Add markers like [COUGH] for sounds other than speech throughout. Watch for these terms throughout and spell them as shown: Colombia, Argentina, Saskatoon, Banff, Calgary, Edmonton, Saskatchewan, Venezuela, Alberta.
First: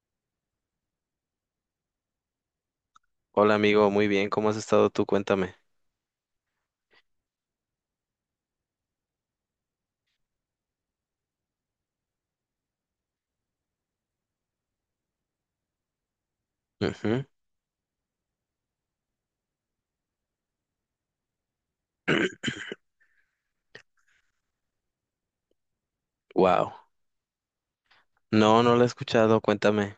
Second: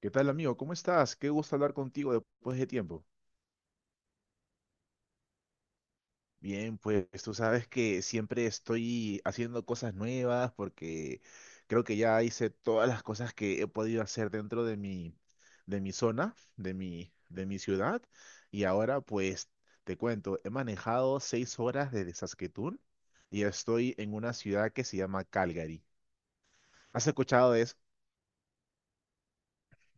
¿Qué tal, amigo? ¿Cómo estás? Qué gusto hablar contigo después de tiempo. Hola amigo, muy bien, ¿cómo has estado tú? Cuéntame. Bien, pues tú sabes que siempre estoy haciendo cosas nuevas porque creo que ya hice todas las cosas que he podido hacer dentro de mi zona, de mi, Ujú. de mi ciudad. Y ahora, pues, te cuento, he manejado 6 horas desde Saskatoon y estoy en una ciudad que se llama Calgary. Wow. ¿Has escuchado de eso? No, no lo he escuchado, cuéntame.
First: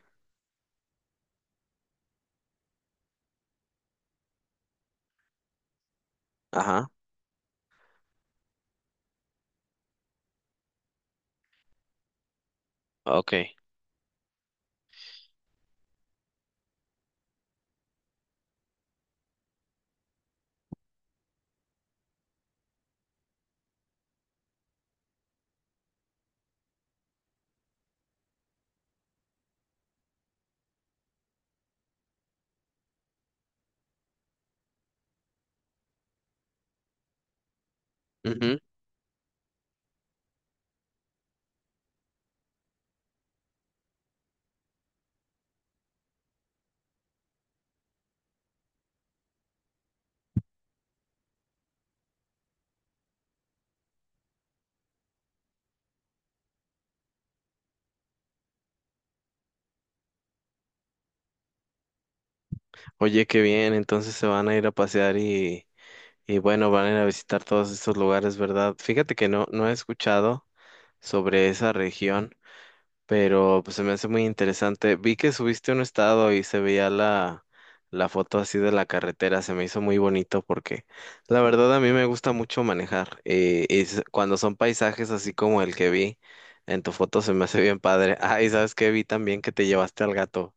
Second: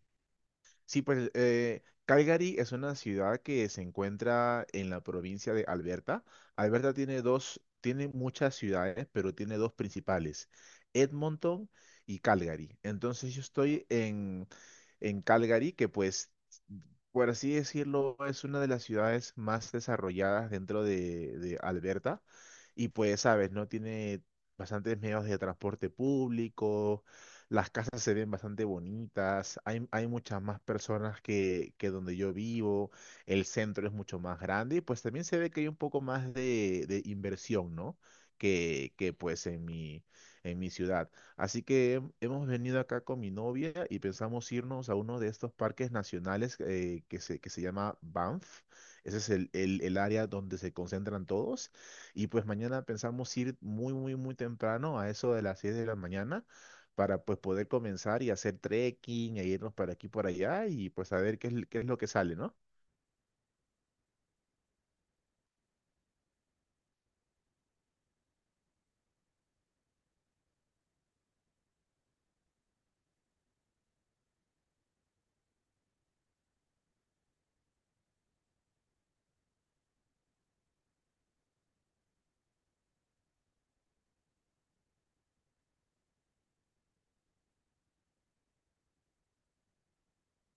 Sí, pues Calgary es una ciudad que se encuentra en la provincia de Alberta. Ajá, Alberta tiene dos, tiene muchas ciudades, pero tiene dos principales, Edmonton y Calgary. Entonces yo ok. estoy en Calgary, que pues, por así decirlo, es una de las ciudades más desarrolladas dentro de Alberta. Y pues, sabes, ¿no? Tiene bastantes medios de transporte público, las casas se ven bastante bonitas, hay muchas más personas que donde yo vivo, el centro es mucho más grande y pues también se ve que hay un poco más de inversión, ¿no? Ujú. Que pues en mi, ciudad. Así que hemos venido acá con mi novia y pensamos irnos a uno de estos parques nacionales que se llama Banff. Ese es el, el área donde se concentran todos. Y pues mañana pensamos ir muy, muy, muy temprano, a eso de las 6 de la mañana, para pues poder comenzar y hacer trekking e irnos para aquí por allá y pues a ver qué es lo que sale, ¿no? Oye, qué bien, entonces se van a ir a pasear y bueno, van a ir a visitar todos estos lugares, ¿verdad? Fíjate que no, no he escuchado sobre esa región. Pero pues se me hace muy interesante. Vi que subiste un estado y se veía la foto así de la carretera, se me hizo muy bonito porque la verdad a mí me gusta mucho manejar y cuando son paisajes así como el que vi en tu foto se me hace bien padre. Ah, y sabes que vi también que te llevaste al gato.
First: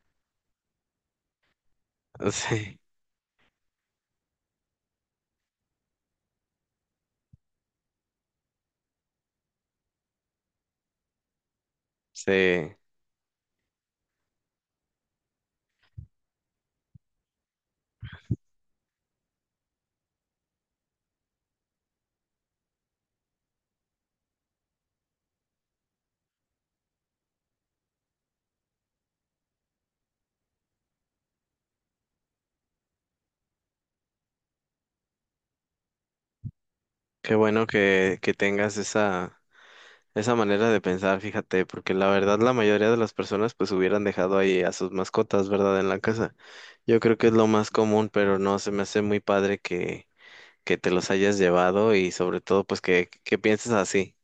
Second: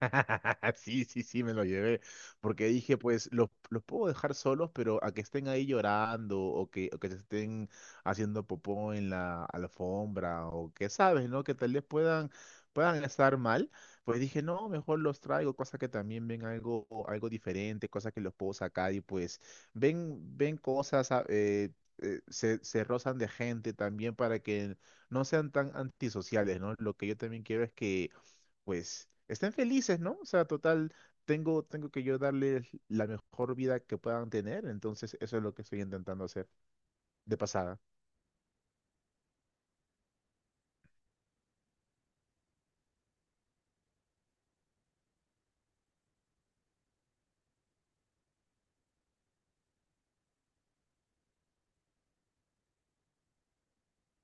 [LAUGHS] Sí, sí, sí, me lo llevé. [LAUGHS] Porque Sí, dije, pues, los puedo dejar solos, pero a que estén ahí llorando o que se estén haciendo popó en la alfombra o que sabes, ¿no? Que tal vez puedan, sí, puedan estar mal. Pues dije, no, mejor los traigo, cosa que también ven algo diferente, cosas que los puedo sacar y pues ven cosas, se rozan de gente también para que no sean tan antisociales, ¿no? Lo que yo también quiero es que pues estén felices, ¿no? O sea, total, tengo que yo darles la mejor vida que puedan tener, entonces eso es lo que estoy intentando hacer qué de bueno pasada. Que tengas esa esa manera de pensar, fíjate, porque la verdad la mayoría de las personas pues hubieran dejado ahí a sus mascotas, ¿verdad? En la casa. Yo creo que es lo más común, pero no, se me hace muy padre que te los hayas llevado y sobre todo pues que pienses así.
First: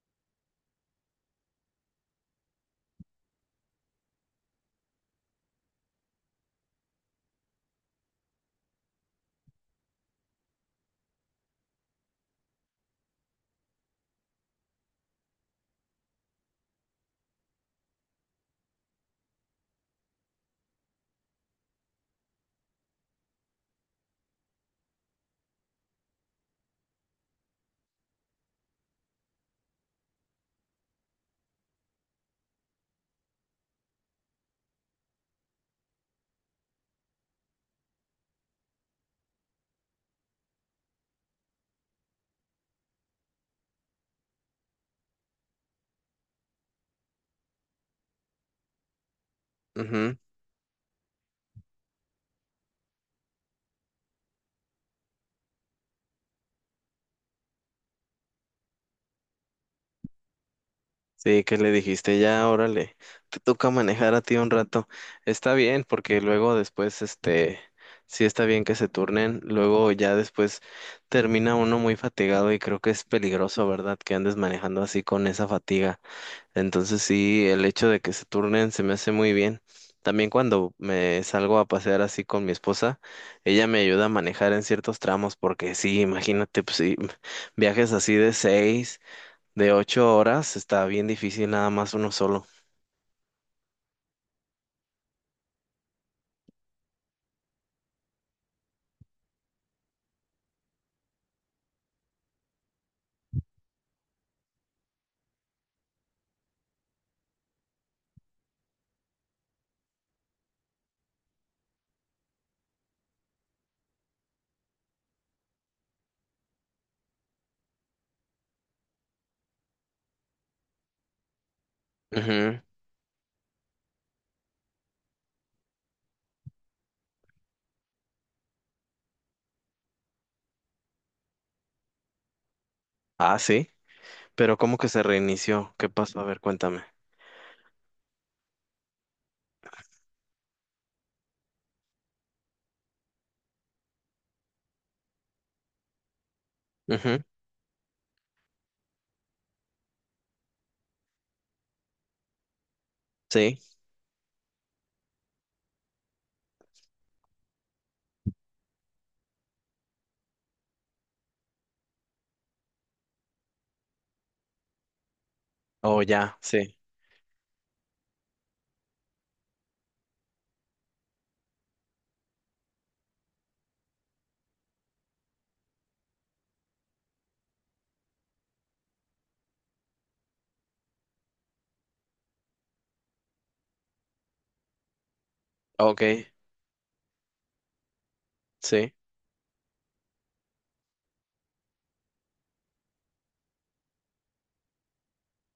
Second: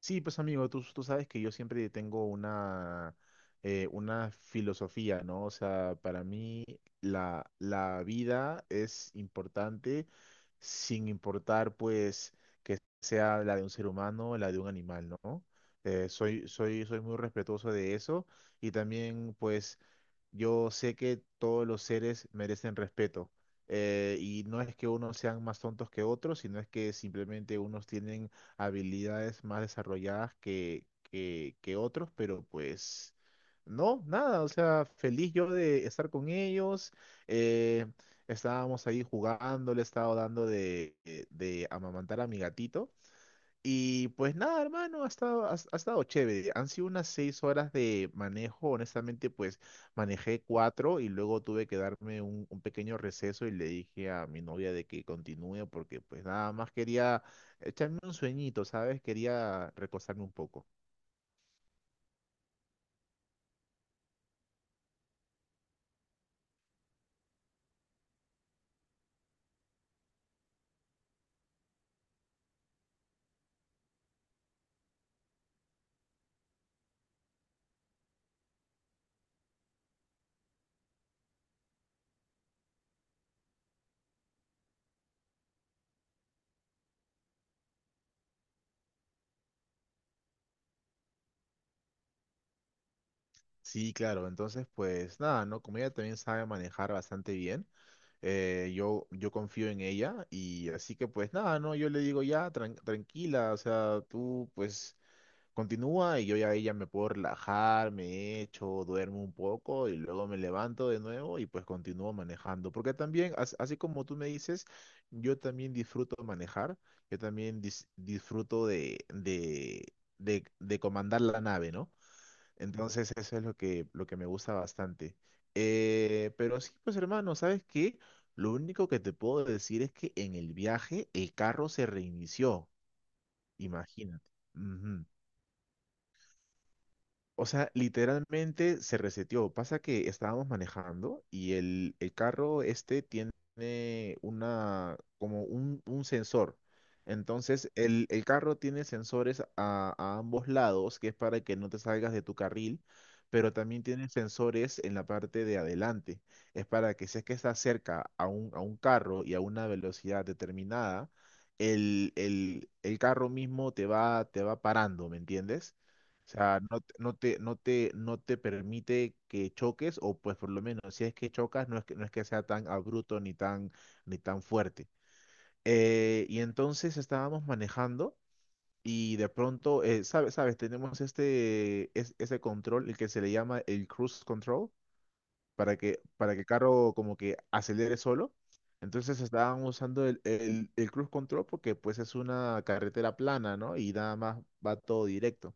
Sí, pues amigo, tú sabes que yo siempre tengo una filosofía, ¿no? O sea, para mí la vida es importante sin importar, pues, que sea la de un ser humano o la de un animal, ¿no? Soy muy respetuoso de eso y también, pues, yo sé que todos los seres merecen respeto. Y no es que unos sean más tontos que otros, sino es que simplemente unos tienen habilidades más desarrolladas que otros, pero pues no, nada. O sea, feliz yo de estar con ellos. eh, Estábamos ahí jugando, le estaba dando de amamantar a mi gatito. Y pues nada, hermano, ha estado chévere. Han sido unas 6 horas de manejo. Honestamente, pues Ujú. manejé cuatro y luego tuve que darme un pequeño receso y le dije a mi novia de que continúe porque pues nada más quería echarme un sueñito, ¿sabes? Quería recostarme un poco. Sí, que le dijiste, ya, órale, te toca manejar a ti un rato. Está bien, porque luego después, este, sí está bien que se turnen, luego ya después termina uno muy fatigado y creo que es peligroso, ¿verdad? Que andes manejando así con esa fatiga. Entonces sí, el hecho de que se turnen se me hace muy bien. También cuando me salgo a pasear así con mi esposa, ella me ayuda a manejar en ciertos tramos, porque sí, imagínate, pues sí, viajes así de seis. De ocho horas está bien difícil nada más uno solo. Sí, claro. Entonces, pues nada, ¿no? Como ella también sabe manejar bastante bien, yo confío en ella y así que pues nada, ¿no? Yo le digo ya, tranquila, o sea, tú pues. Continúa y yo ya ahí ya me puedo relajar, me echo, duermo un poco y luego me levanto de nuevo y pues continúo manejando. Porque también, así como tú me dices, yo también disfruto manejar, yo también disfruto de comandar la nave, ¿no? Ujú. Entonces eso es lo que me gusta bastante. Pero sí, pues hermano, ¿sabes qué? Lo único que te puedo decir es que en el viaje el carro se reinició, Ah, sí. imagínate. Pero ¿cómo que se Ujú. reinició? ¿Qué pasó? A ver, cuéntame. O sea, literalmente se reseteó. Pasa que estábamos manejando y el carro este tiene como un sensor. Ujú. Entonces, el carro tiene sensores a ambos lados, que es para que no te salgas de tu carril, pero Sí. también tiene sensores en la parte de adelante. Es para que si es que estás cerca a un, carro y a una velocidad determinada, el carro mismo te va parando, ¿me entiendes? Oh, O ya, sea, sí. no, no te permite que choques, o pues por lo menos si es que chocas, no es que sea tan abrupto ni tan fuerte. Y entonces estábamos manejando y de pronto, sabes, tenemos ese control, el que se le llama el cruise control, para Ok, que, para que el carro como que acelere solo. sí, Entonces estábamos usando el cruise control porque pues es una carretera plana, ¿no? Y nada más va todo directo.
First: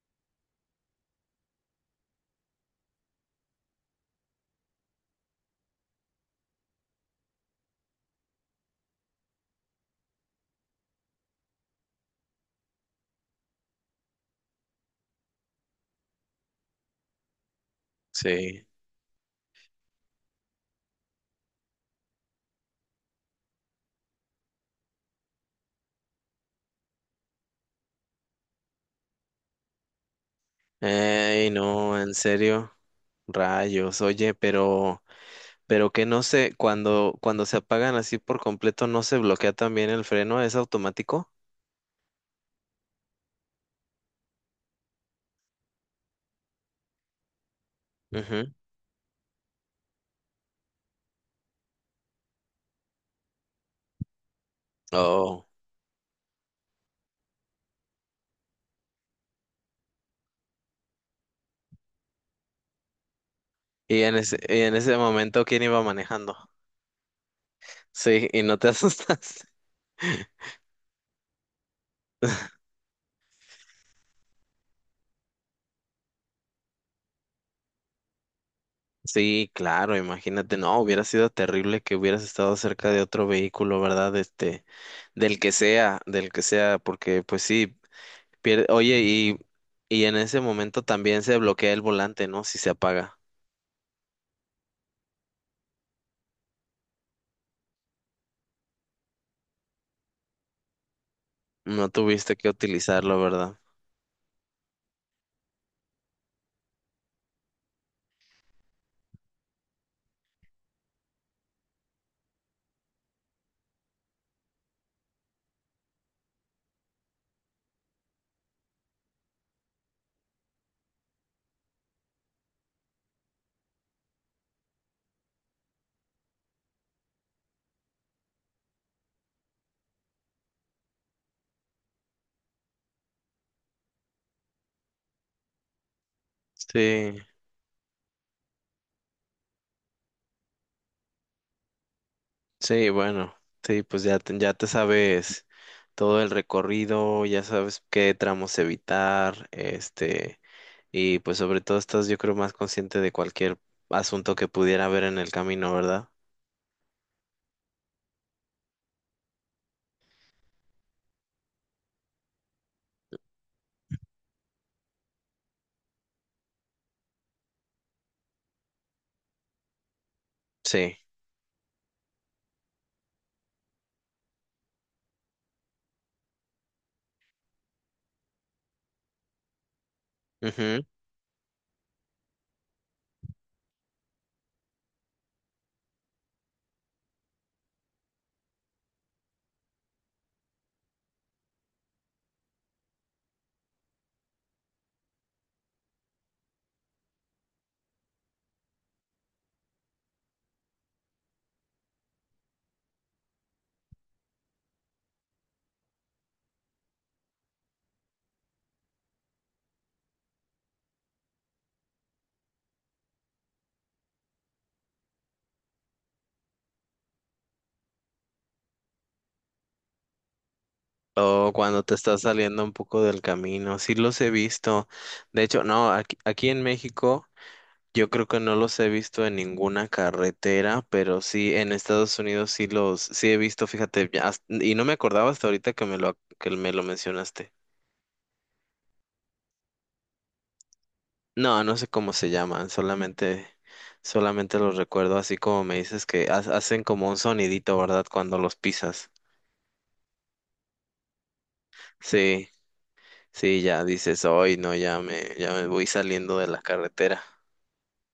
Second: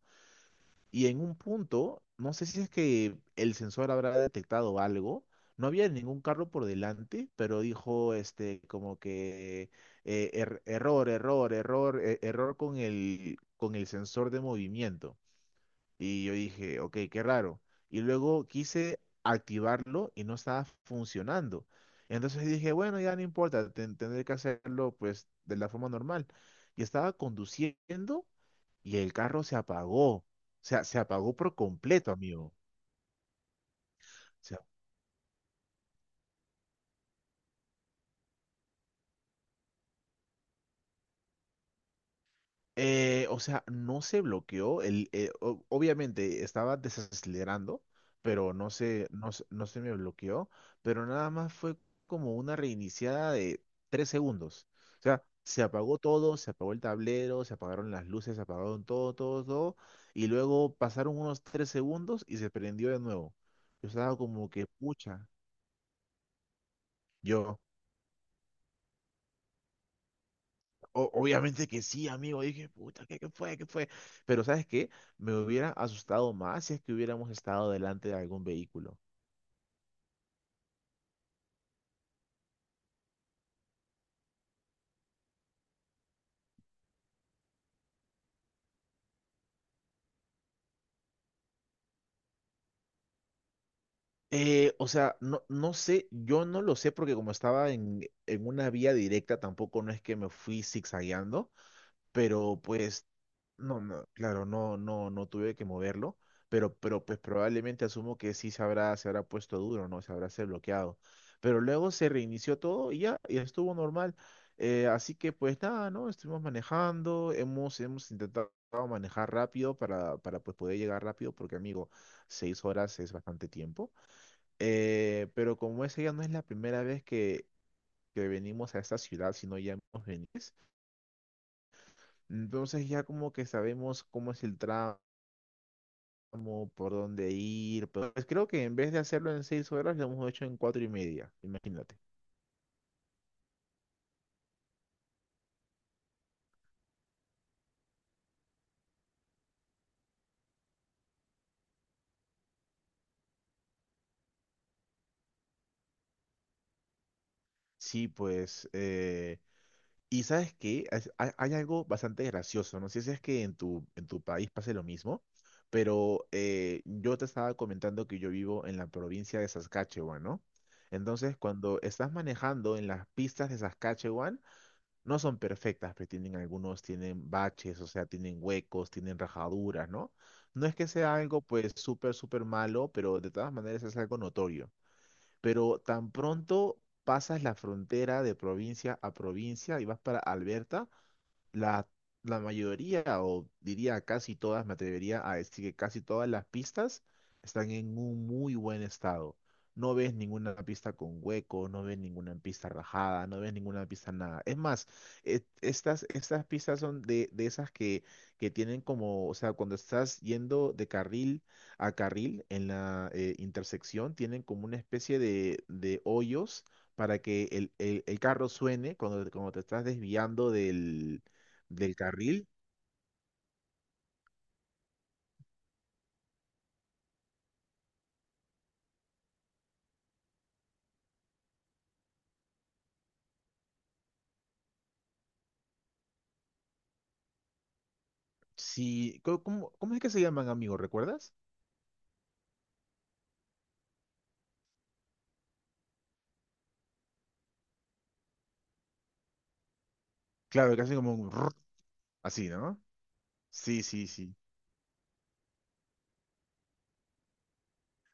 Y en un punto, no sé si es que el sensor habrá detectado algo, no había ningún carro por delante, pero dijo como que error, error, error, error con con el sensor de movimiento. Y yo dije, ok, qué raro. Y luego sí. quise activarlo y no estaba funcionando. Entonces dije, bueno, ya no importa, tendré que hacerlo pues de la forma normal. Y estaba conduciendo y el carro se apagó. O sea, se apagó Ey, por no, completo, en amigo. Serio. Rayos, oye, sea, pero que no sé, cuando se apagan así por completo, ¿no se bloquea también el freno? ¿Es automático? o sea, no se bloqueó. Obviamente estaba desacelerando, Ujú. pero no se me bloqueó. Pero nada más fue como una reiniciada de 3 segundos. O sea, Oh. se apagó todo, se apagó el tablero, se apagaron las luces, se apagaron todo, todo, todo. Y luego pasaron unos 3 segundos y se prendió de nuevo. Yo estaba como Y que, en ese pucha. momento, ¿quién iba manejando? Yo. Sí, y no te [LAUGHS] asustas. Obviamente que sí, amigo. Dije, puta, ¿qué fue? ¿Qué fue? Pero ¿sabes qué? Me hubiera asustado más si es que hubiéramos estado delante de algún vehículo. Sí, claro, imagínate, no, hubiera sido terrible que hubieras estado cerca de otro vehículo, ¿verdad? Este, del que sea, porque pues sí, pierde, oye, y en ese momento también se bloquea el volante, ¿no? Si se apaga. O sea, no sé, yo no lo sé porque como estaba en, una vía directa, tampoco no es que me fui zigzagueando, No tuviste que pero pues. utilizarlo, ¿verdad? No, no, claro, no, no, no tuve que moverlo, pero pues probablemente asumo que sí se habrá puesto duro, ¿no? Se habrá se bloqueado. Pero luego se reinició todo y ya, y estuvo normal. Así que pues nada, ¿no? Estuvimos manejando, hemos intentado manejar rápido para pues poder llegar rápido, porque amigo, 6 horas es bastante tiempo. Pero como esa ya no es la primera vez que venimos a esta ciudad, sino ya hemos venido. Entonces ya como que sabemos cómo es el tramo como por Sí, dónde ir, pero pues creo que en vez de hacerlo en 6 horas, lo hemos hecho en cuatro y media, imagínate. sí, bueno, sí, pues ya te sabes todo el recorrido, ya sabes qué tramos evitar, este. Y pues sobre todo estás, yo creo, más consciente de cualquier asunto que pudiera haber en el camino, ¿verdad? Sí, pues, y sabes que hay algo bastante gracioso, no sé si es que en tu país pase lo mismo, pero yo te estaba comentando que yo vivo en la provincia de Saskatchewan, ¿no? Sí. Entonces, cuando estás manejando en las pistas de Saskatchewan, no son perfectas, pero tienen baches, o sea, tienen huecos, tienen rajaduras, ¿no? No es Ujú. que sea algo pues súper, súper malo, pero de todas maneras es algo notorio. Pero tan pronto pasas la frontera de provincia a provincia y vas para Alberta, la, la mayoría, o diría casi todas, me atrevería a decir que casi todas las pistas están en un muy buen estado. No ves ninguna pista con hueco, no ves ninguna pista rajada, no ves ninguna pista nada. Es más, estas pistas son de esas que tienen como, o sea, cuando estás yendo de carril a carril en la intersección, tienen como una especie de hoyos para que el carro suene cuando te estás desviando del, O cuando te del estás carril. saliendo un poco del camino. Sí los he visto. De hecho, no, aquí, aquí en México yo creo que no los he visto en ninguna carretera, pero sí en Estados Unidos sí los, sí he visto, fíjate, ya hasta- y no me acordaba hasta ahorita que me lo mencionaste. Sí, ¿cómo es que se llaman, amigo? ¿Recuerdas? No, no sé cómo se llaman, solamente, solamente los recuerdo así como me dices que hacen como un sonidito, ¿verdad? Cuando los pisas. Claro, que hacen como un rrr, así, Sí, ¿no? sí, Sí, ya sí, dices, sí. hoy no, ya me voy saliendo de la carretera.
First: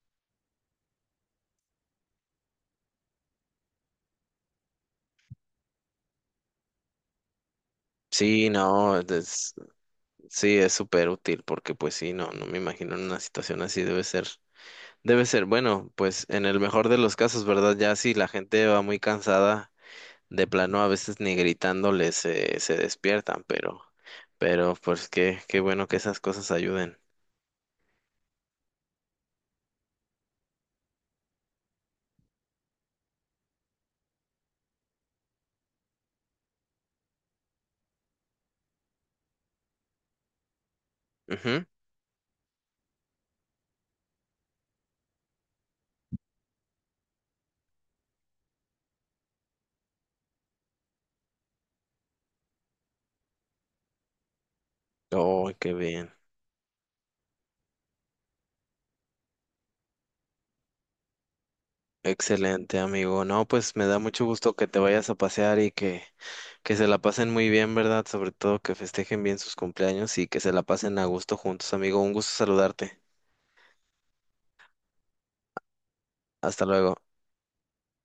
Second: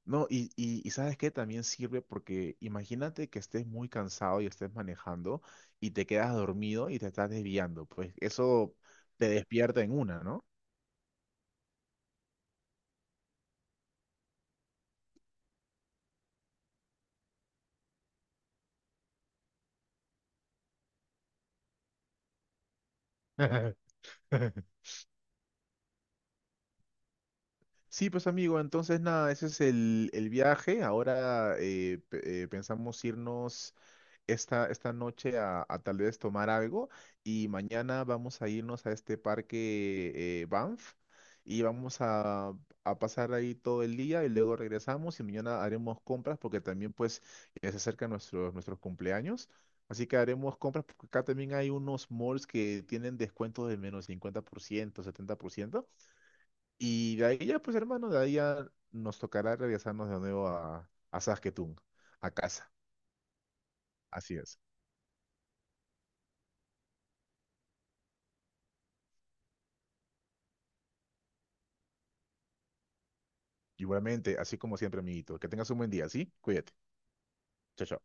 No, y ¿sabes qué? También sirve porque imagínate que estés muy cansado y estés manejando y te quedas dormido y te estás desviando. Pues Sí, eso no, te es- despierta en una, ¿no? sí, es súper útil porque pues sí, no, no me imagino en una situación así debe ser, bueno, pues en el mejor de los casos, ¿verdad? Ya si la gente va muy cansada de plano a veces ni gritándoles se, se despiertan, [LAUGHS] pero pues qué, qué bueno que esas cosas ayuden. Sí, pues amigo, entonces nada, ese es el viaje. Ahora pensamos irnos esta noche a tal vez tomar algo y mañana vamos a irnos a este parque Banff y Ujú. vamos a pasar ahí todo el día y luego regresamos y mañana haremos compras porque también pues ya se acercan nuestros cumpleaños. Así que haremos compras porque acá también hay unos malls que tienen descuentos de menos 50%, setenta por Oh, qué ciento bien. Y de ahí ya pues hermano, de ahí ya nos tocará regresarnos de nuevo a Saskatoon, a casa. Excelente, amigo. No, pues me da mucho Así gusto es. que te vayas a pasear que se la pasen muy bien, ¿verdad? Sobre todo que festejen bien sus cumpleaños y que se la pasen a gusto juntos, amigo. Un gusto saludarte. Igualmente, así como siempre, amiguito. Que tengas un buen día, ¿sí? Hasta Cuídate. luego. Chao, chao.